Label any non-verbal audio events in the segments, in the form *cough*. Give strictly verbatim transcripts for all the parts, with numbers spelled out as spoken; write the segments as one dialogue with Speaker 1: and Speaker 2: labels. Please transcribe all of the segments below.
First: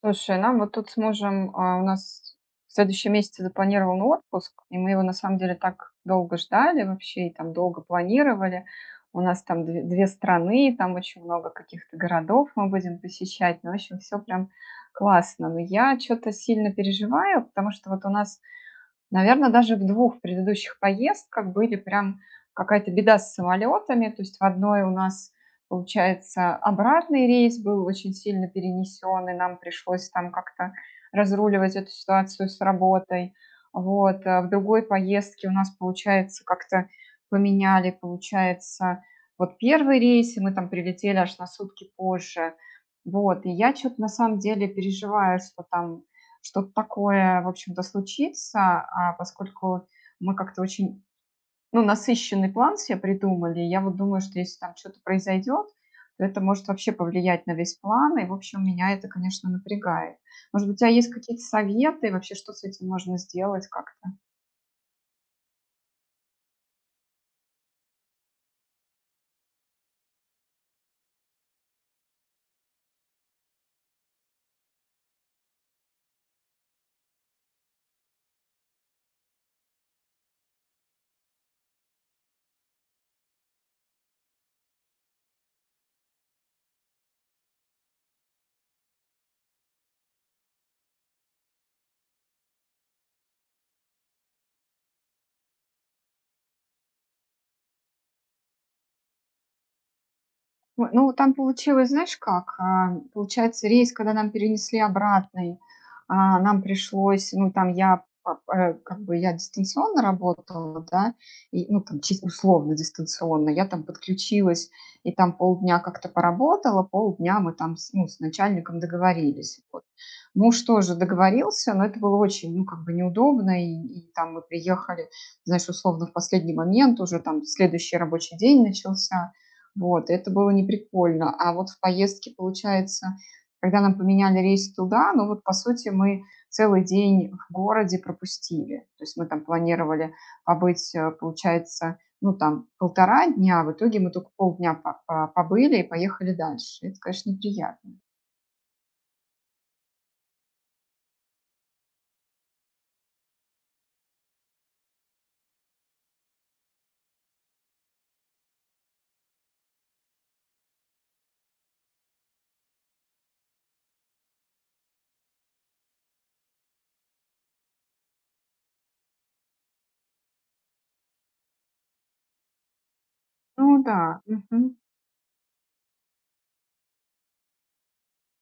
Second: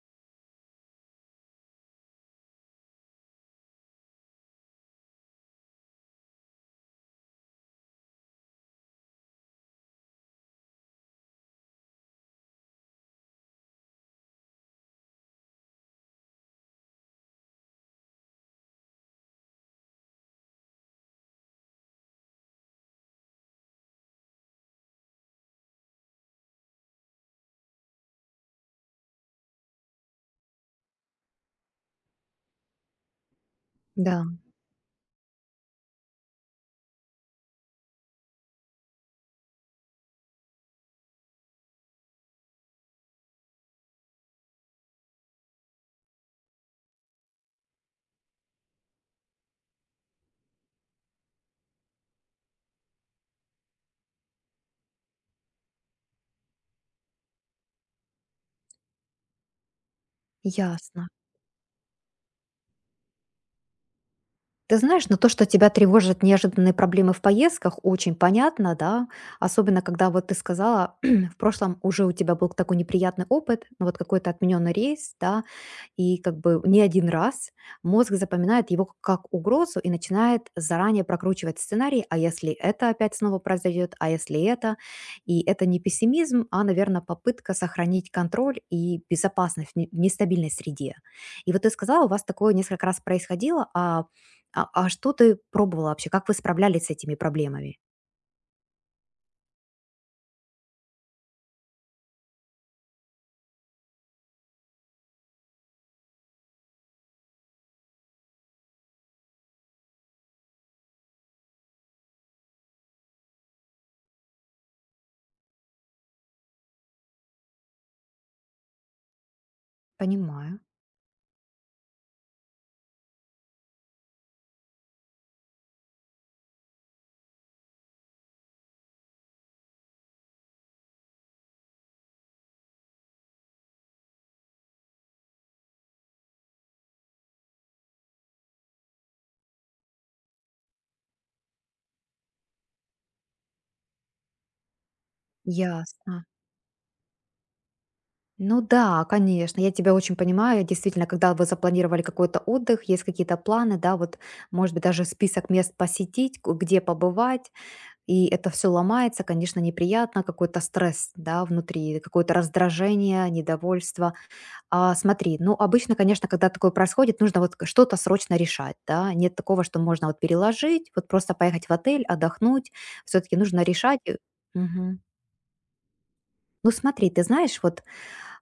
Speaker 1: Слушай, нам вот тут с мужем, а, у нас в следующем месяце запланирован отпуск, и мы его на самом деле так долго ждали вообще, и там долго планировали. У нас там две, две страны, там очень много каких-то городов мы будем посещать. Ну, в общем, все прям классно. Но я что-то сильно переживаю, потому что вот у нас, Наверное, даже в двух предыдущих поездках были прям какая-то беда с самолетами. То есть в одной у нас, получается, обратный рейс был очень сильно перенесен, и нам пришлось там как-то разруливать эту ситуацию с работой.
Speaker 2: Да,
Speaker 1: Вот, а в другой поездке у нас, получается, как-то поменяли, получается, вот первый рейс, и мы там прилетели аж на сутки позже. Вот, и я что то на самом деле переживаю, что там что-то такое, в общем-то, случится, а поскольку мы как-то очень, ну, насыщенный план себе придумали, я вот думаю, что если там что-то произойдет, то это может вообще повлиять на весь план, и, в общем, меня это, конечно, напрягает. Может быть, у тебя
Speaker 2: ясно.
Speaker 1: есть какие-то советы, вообще, что с этим можно сделать как-то?
Speaker 2: Ты знаешь, но то, что тебя тревожат неожиданные проблемы в поездках, очень понятно, да, особенно когда вот ты сказала, *clears throat* в прошлом уже у тебя был такой неприятный опыт, ну вот какой-то отмененный рейс, да, и как бы не один раз мозг запоминает его к- как угрозу и начинает заранее прокручивать сценарий, а если это опять снова произойдет, а если это, и это не пессимизм, а, наверное, попытка сохранить контроль и безопасность в не- в нестабильной среде. И вот ты сказала, у вас такое несколько раз происходило, а, а, а что ты пробовала вообще, как вы справлялись с этими проблемами?
Speaker 1: Ой, ну, там получилось, знаешь как, а, получается, рейс, когда нам перенесли обратный, а, нам пришлось, ну, там я, а, э, как бы я дистанционно работала, да, и, ну, там, чис- условно дистанционно, я там подключилась и там полдня как-то поработала, полдня мы там, с- ну, с начальником договорились, вот.
Speaker 2: Понимаю.
Speaker 1: Муж тоже договорился, но это было очень, ну, как бы неудобно, и, и там мы приехали, знаешь, условно в последний момент, уже там следующий рабочий день начался, вот, это было не прикольно. А вот в поездке, получается, когда нам поменяли рейс туда, ну вот, по сути, мы целый день в городе пропустили. То есть мы там планировали побыть, э, получается, ну там полтора дня, а в итоге мы только полдня по- по- побыли и
Speaker 2: Ясно.
Speaker 1: поехали дальше. Это, конечно, неприятно.
Speaker 2: Ну да, конечно, я тебя очень понимаю. Действительно, когда вы запланировали какой-то отдых, есть какие-то планы, да, вот, может быть, даже список мест посетить, ку- где побывать, и это все ломается, конечно, неприятно, какой-то стресс, да, внутри, какое-то раздражение, недовольство. А смотри, ну, обычно, конечно, когда такое происходит, нужно вот к- что-то срочно решать, да, нет такого, что можно вот переложить, вот просто поехать в отель, отдохнуть, все-таки нужно
Speaker 1: Ну
Speaker 2: решать. э,
Speaker 1: да, мгм.
Speaker 2: Мгм. Ну смотри, ты знаешь, вот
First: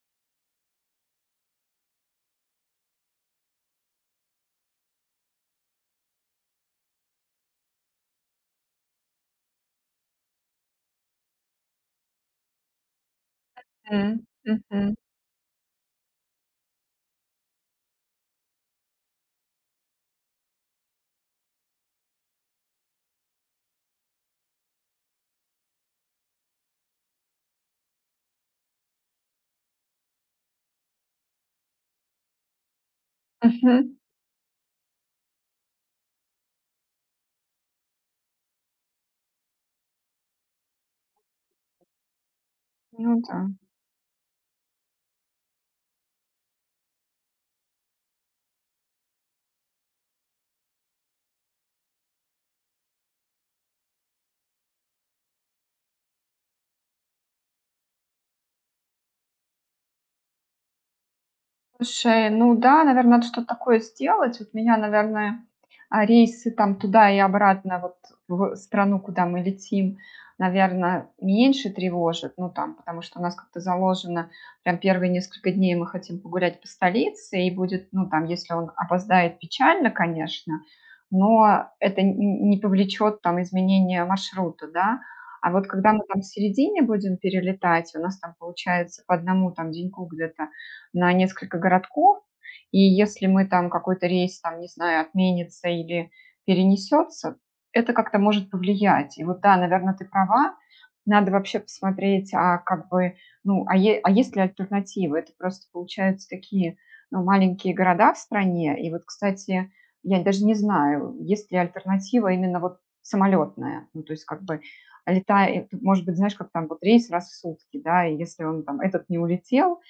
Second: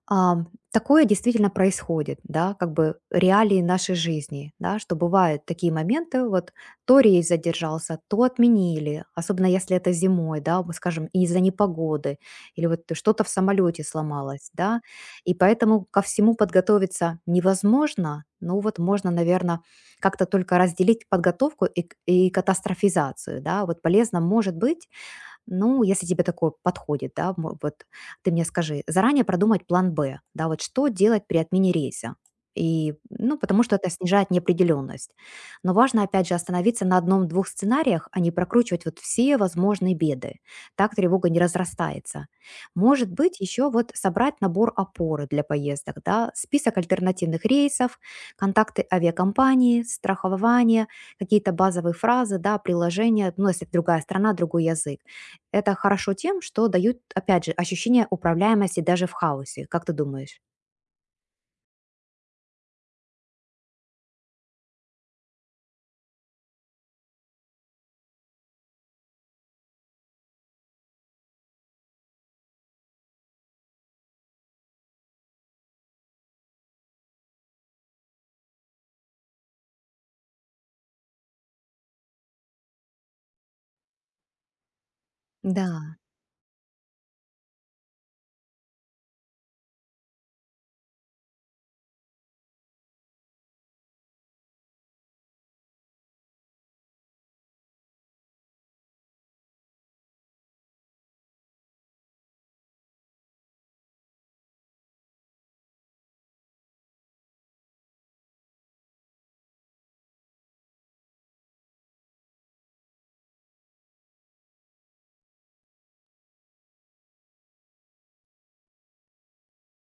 Speaker 2: Ам, такое действительно происходит, да, как бы реалии нашей жизни, да, что бывают такие моменты, вот то рейс задержался, то отменили, особенно если это зимой, да, мы скажем, из-за непогоды, или вот что-то в самолете
Speaker 1: М,
Speaker 2: сломалось, да,
Speaker 1: мгм,
Speaker 2: и поэтому ко всему подготовиться невозможно, ну вот можно, наверное, как-то только разделить подготовку и, к- и катастрофизацию, да, вот полезно может быть, ну, если тебе такое подходит, да, мо- вот ты мне скажи, заранее продумать план Б, да, вот что делать при отмене рейса. И, ну, потому что это
Speaker 1: мгм.
Speaker 2: снижает неопределенность. Но важно, опять же, остановиться на одном-двух сценариях, а не прокручивать вот все возможные беды. Так тревога не разрастается. Может
Speaker 1: Ну
Speaker 2: быть,
Speaker 1: да.
Speaker 2: еще вот собрать набор опоры для поездок, да, список альтернативных рейсов, контакты авиакомпании, страхование, какие-то базовые фразы, да, приложения, ну, если другая страна, другой язык. Это хорошо тем, что дают, опять же, ощущение управляемости даже в хаосе. Как ты думаешь?
Speaker 1: Слушай, ну да, наверное, надо что-то такое сделать. Вот меня, наверное, а, рейсы там туда и обратно, вот в страну, куда мы летим, наверное, меньше тревожит. Ну, там, потому что у нас как-то заложено, прям первые несколько дней мы хотим погулять по столице, и будет, ну, там, если он опоздает, печально, конечно, но это н не повлечет там изменения маршрута, да. А вот когда
Speaker 2: Да,
Speaker 1: мы там в середине будем перелетать, у нас там получается по одному там деньку где-то на несколько городков, и если мы там какой-то рейс, там, не знаю, отменится или перенесется, это как-то может повлиять. И вот да, наверное, ты права, надо вообще посмотреть, а как бы, ну, а, е- а есть ли альтернативы? Это просто получаются такие, ну, маленькие города в стране. И вот, кстати, я даже не знаю, есть ли альтернатива именно вот самолетная. Ну, то есть как бы летает, может быть, знаешь, как там вот рейс раз в сутки, да, и если он там этот не улетел,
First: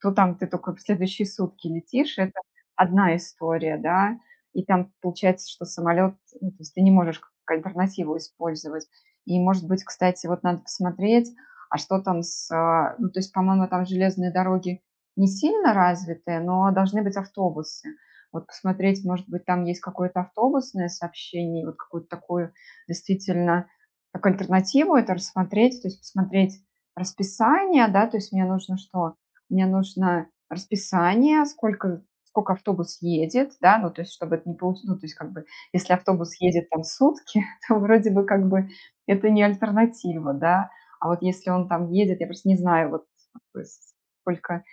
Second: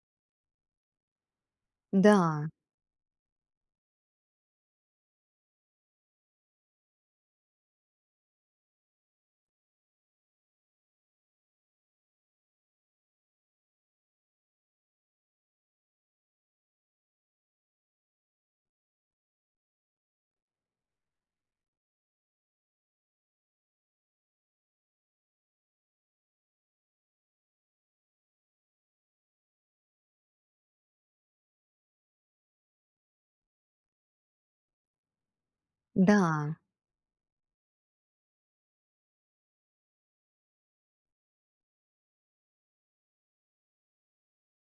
Speaker 1: то там ты только в следующие сутки летишь. Это
Speaker 2: да,
Speaker 1: одна история, да. И там получается, что самолет, ну, то есть ты не можешь как альтернативу использовать. И, может быть, кстати, вот надо посмотреть, а что там с, а, ну, то есть, по-моему, там железные дороги не сильно развитые, но должны быть автобусы. Вот посмотреть, может быть, там есть какое-то автобусное сообщение, вот какую-то такую действительно как альтернативу это рассмотреть, то есть посмотреть расписание, да, то есть мне нужно что, мне нужно расписание, сколько сколько автобус едет, да, ну, то есть, чтобы это не получилось, ну, то есть, как бы, если автобус
Speaker 2: да.
Speaker 1: едет там сутки, *laughs* то вроде бы, как бы, это не альтернатива, да. А вот если он там едет, я просто не знаю, вот, как бы, с сколько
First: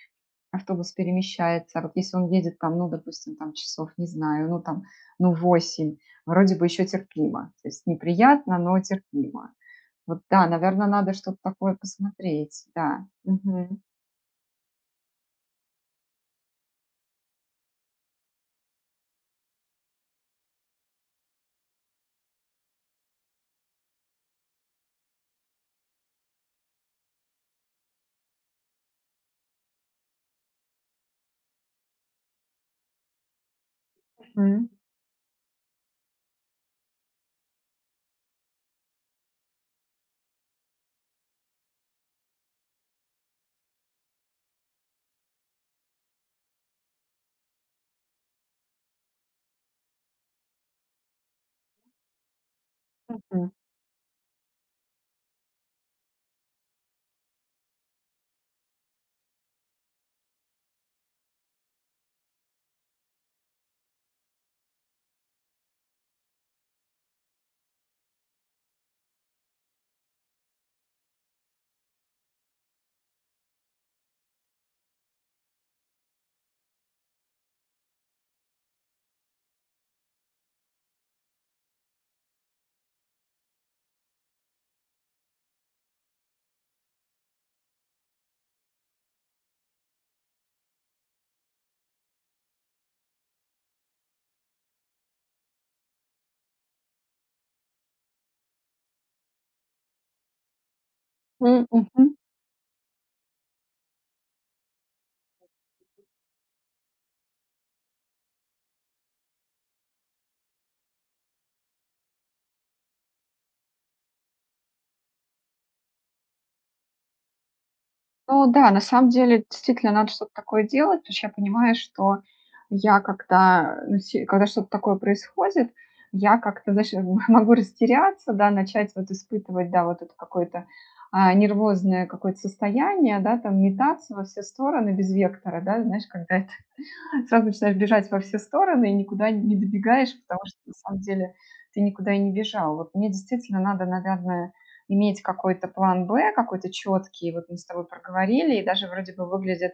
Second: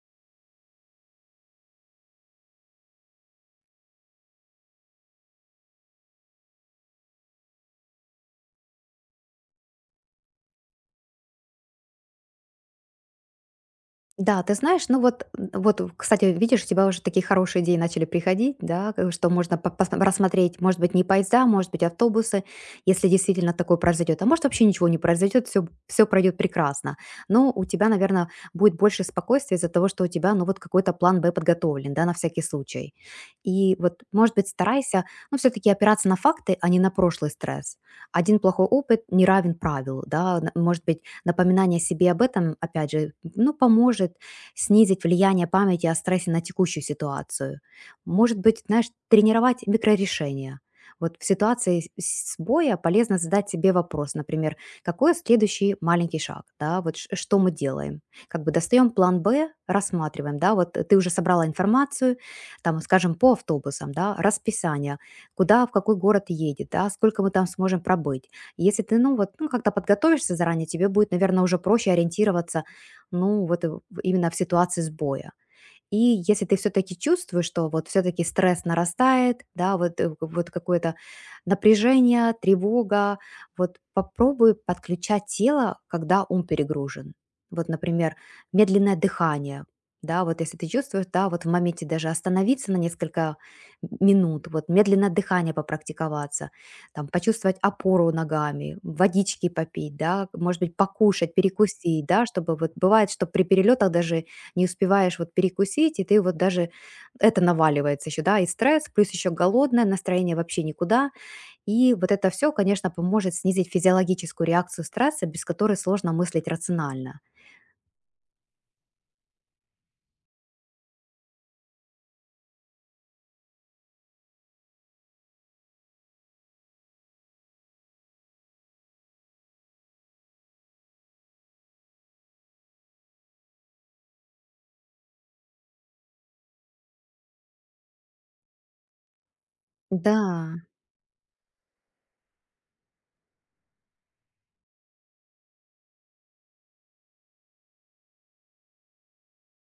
Speaker 1: автобус перемещается, а вот если он едет там, ну, допустим, там часов, не знаю, ну, там, ну, восемь, вроде бы еще терпимо. То есть неприятно, но терпимо. Вот да, наверное, надо что-то такое посмотреть, да.
Speaker 2: Да, ты знаешь, ну вот, вот, кстати, видишь, у тебя уже такие хорошие идеи начали приходить, да, э, что можно по- пос- рассмотреть, может быть, не поезда, может быть, автобусы, если действительно такое произойдет, а может, вообще ничего не произойдет, все, все пройдет прекрасно. Но у тебя, наверное, будет больше спокойствия из-за того, что у тебя, ну вот, какой-то план Б подготовлен, да, на всякий случай. И вот, может быть,
Speaker 1: Мгм.
Speaker 2: старайся, ну, все-таки опираться на факты, а не на прошлый стресс. Один плохой опыт не равен правилу, да, н- может быть, напоминание себе об этом, опять же, ну, поможет снизить влияние памяти о стрессе на текущую ситуацию. Может быть, знаешь, тренировать микрорешения. Вот в ситуации с- сбоя полезно задать
Speaker 1: Мгм.
Speaker 2: себе вопрос, например, какой следующий маленький шаг, да, вот ш- что мы делаем. Как бы достаем план Б, рассматриваем, да, вот ты уже собрала информацию, там, скажем, по автобусам, да, расписание, куда, в какой город едет, да, сколько мы там сможем пробыть. Если ты, ну, вот, ну, как-то подготовишься заранее, тебе будет, наверное, уже проще ориентироваться, ну, вот, э, в- именно в ситуации сбоя. И если ты все-таки чувствуешь, что вот все-таки стресс нарастает, да, вот, э, вот какое-то напряжение, тревога, вот попробуй подключать тело, когда ум перегружен. Вот, например, медленное дыхание, да, вот если ты чувствуешь, да, вот в моменте даже остановиться на несколько минут, вот медленно дыхание попрактиковаться, там, почувствовать опору ногами, водички попить, да, может быть, покушать,
Speaker 1: М,
Speaker 2: перекусить,
Speaker 1: мгм.
Speaker 2: да, чтобы вот бывает, что при перелетах даже не успеваешь вот перекусить, и ты вот даже это наваливается еще, да, и стресс, плюс еще голодное, настроение вообще никуда. И вот это все, конечно, поможет снизить физиологическую реакцию стресса, без которой сложно мыслить рационально.
Speaker 1: Ну да, на самом деле, действительно, надо что-то такое делать, потому что я понимаю, что я когда, ну, се когда что-то такое происходит, я как-то, знаешь, *laughs* м могу растеряться, да, начать вот испытывать, да, вот это какое-то, а, нервозное какое-то состояние, да, там метаться во все стороны без вектора, да, знаешь, когда Сразу начинаешь бежать во все стороны и никуда не добегаешь, потому что
Speaker 2: Да,
Speaker 1: на самом деле ты никуда и не бежал. Вот мне действительно надо, наверное, иметь какой-то план Б, какой-то четкий. Вот мы с тобой проговорили, и даже вроде бы выглядит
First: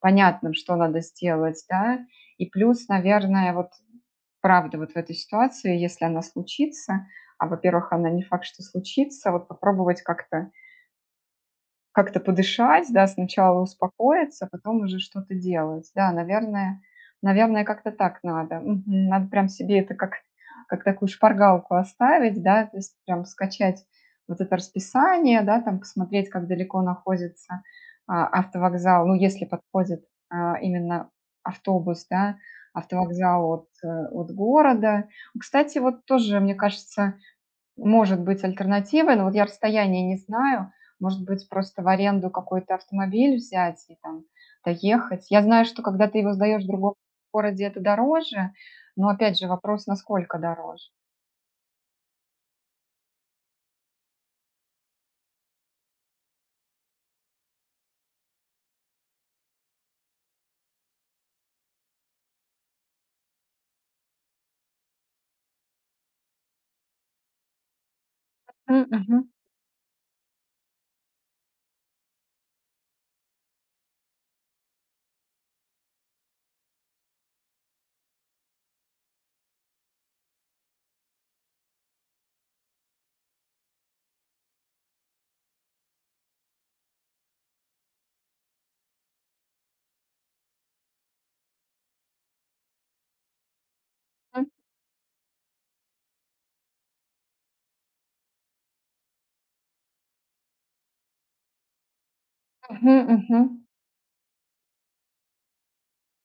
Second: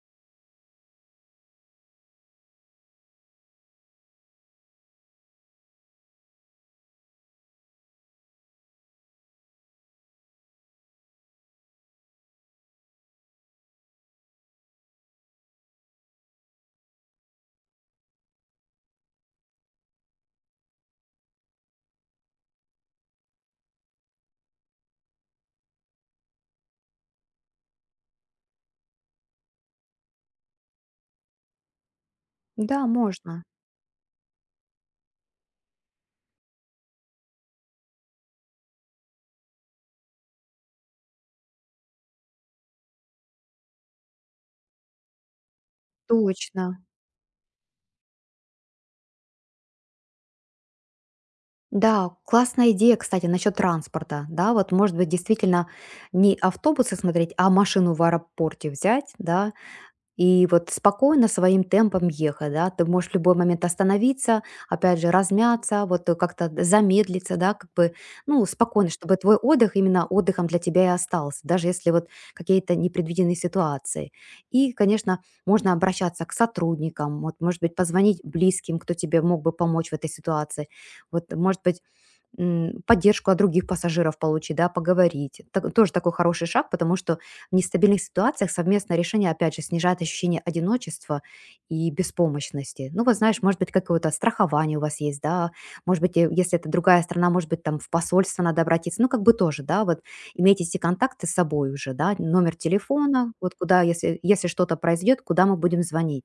Speaker 1: понятным, что надо сделать, да. И плюс, наверное, вот правда вот в этой ситуации, если она случится, а, во-первых, она не факт, что случится, вот попробовать как-то как-то подышать, да, сначала успокоиться, а потом уже что-то делать. Да, наверное, наверное, как-то так надо. Мгм. Надо прям себе это как, как такую шпаргалку оставить, да, то есть прям скачать вот это расписание, да, там посмотреть, как далеко находится а, автовокзал, ну, если подходит а, именно автобус, да,
Speaker 2: да, можно.
Speaker 1: автовокзал от, э, от города. Кстати, вот тоже, мне кажется, может быть альтернативой, но вот я расстояние не знаю. Может быть, просто в аренду какой-то автомобиль взять и там доехать. Я знаю, что когда ты его сдаешь
Speaker 2: Точно.
Speaker 1: в другом городе, это дороже, но опять же вопрос, насколько дороже.
Speaker 2: Да, классная идея, кстати, насчет транспорта. Да, вот, может быть, действительно не автобусы смотреть, а машину в аэропорте взять, да, и вот спокойно своим темпом ехать, да, ты можешь в любой момент остановиться, опять же, размяться, вот э, как-то д- замедлиться, да, как бы, ну,
Speaker 1: М,
Speaker 2: спокойно, чтобы
Speaker 1: мгм.
Speaker 2: твой отдых именно отдыхом для тебя и остался, даже если вот какие-то непредвиденные ситуации. И, конечно, можно обращаться к сотрудникам, вот, может быть, позвонить близким, кто тебе мог бы помочь в этой ситуации, вот, может быть, м, поддержку от других пассажиров получить, да, поговорить. Так- тоже такой хороший шаг, потому что в нестабильных ситуациях совместное решение, опять же, снижает ощущение одиночества и беспомощности. Ну, вот знаешь, может быть, какое-то страхование у вас есть, да, может быть, э, если это другая страна, может быть, там в посольство надо обратиться, ну, как бы тоже, да, вот иметь эти контакты с собой уже, да, номер
Speaker 1: Мгм,
Speaker 2: телефона,
Speaker 1: мгм.
Speaker 2: вот куда, если, если что-то произойдет, куда мы будем звонить.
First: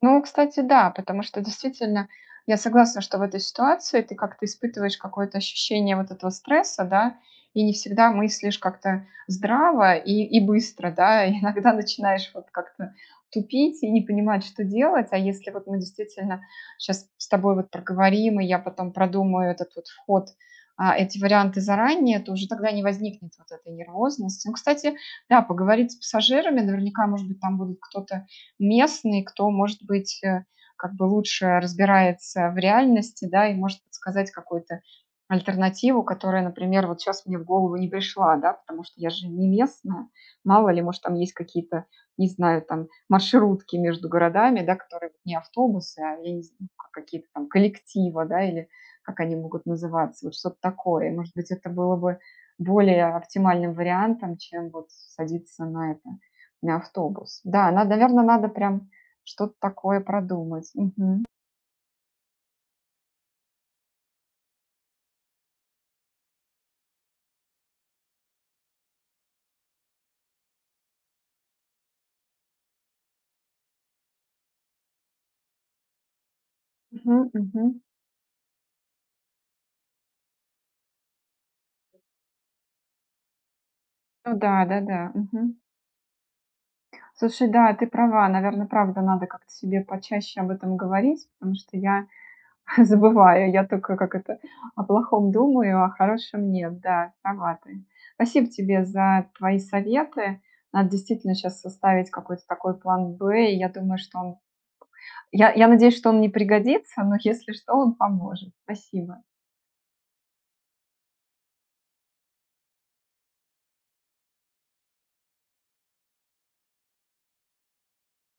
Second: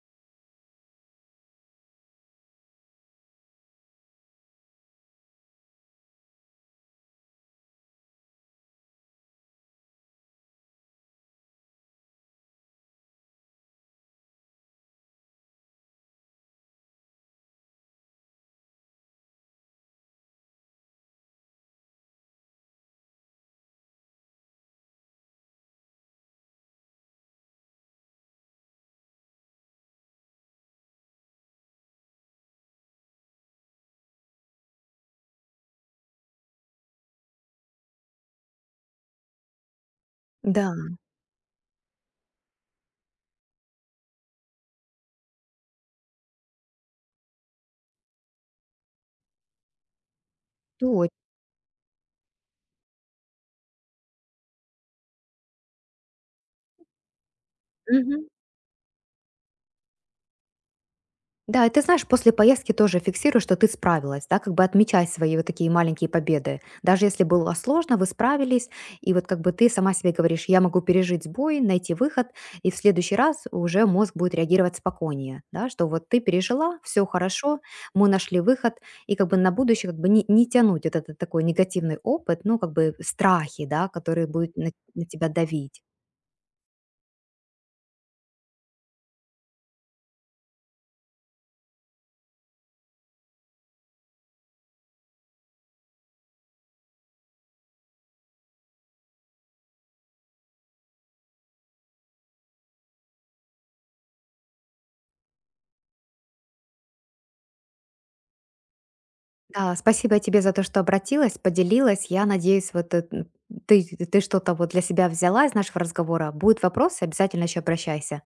Speaker 1: Ну, кстати, да, потому что действительно я согласна, что в этой ситуации ты как-то испытываешь какое-то ощущение вот этого стресса, да, и не всегда мыслишь как-то здраво и, и быстро, да, *laughs* и иногда начинаешь вот как-то тупить и не понимать, что делать, а если вот мы действительно сейчас с тобой вот проговорим, и я потом продумаю этот вот вход, а, эти варианты заранее, то уже тогда не возникнет вот этой нервозности. Ну, кстати, да, поговорить с пассажирами, наверняка, может быть, там будут кто-то местный, кто, может быть, э, как бы лучше разбирается в реальности, да, и может подсказать какую-то альтернативу, которая, например, вот сейчас мне в голову не пришла, да, потому что я же не местная,
Speaker 2: Да.
Speaker 1: мало ли, может, там есть какие-то, не знаю, там маршрутки между городами, да, которые вот не автобусы, а я не знаю, как какие-то там коллективы, да, или как они могут называться, вот что-то
Speaker 2: Точно.
Speaker 1: такое. Может быть, это было бы более оптимальным вариантом, чем вот садиться на это. На автобус. Да, на наверно, надо прям что-то такое продумать. Мгм.
Speaker 2: Да, и ты знаешь, после поездки тоже фиксируй, что ты справилась, да, как бы отмечай свои вот такие маленькие победы. Даже если было сложно, вы справились, и вот как бы ты сама себе говоришь, я могу пережить сбой, найти выход, и в следующий раз уже мозг будет реагировать спокойнее, да, что вот ты пережила, все
Speaker 1: Мгм,
Speaker 2: хорошо,
Speaker 1: мгм.
Speaker 2: мы нашли выход, и как бы на будущее как бы не, не тянуть вот этот такой негативный опыт, ну, как бы страхи, да, которые
Speaker 1: Ну да,
Speaker 2: будут на
Speaker 1: да-да.
Speaker 2: на тебя
Speaker 1: Мгм.
Speaker 2: давить.
Speaker 1: Слушай, да, ты права. Наверное, правда, надо как-то себе почаще об этом говорить, потому что я *laughs* забываю. Я только, как это, о плохом думаю, а о хорошем нет. Да, права ты. Спасибо тебе за твои советы. Надо действительно сейчас составить какой-то такой план "Б". И я думаю, что он я я надеюсь, что он не пригодится, но если что, он поможет. Спасибо.
Speaker 2: Да, спасибо тебе за то, что обратилась, поделилась. Я надеюсь, вот э, м, ты, ты что-то вот для себя взяла из нашего разговора. Будут вопросы, обязательно еще обращайся.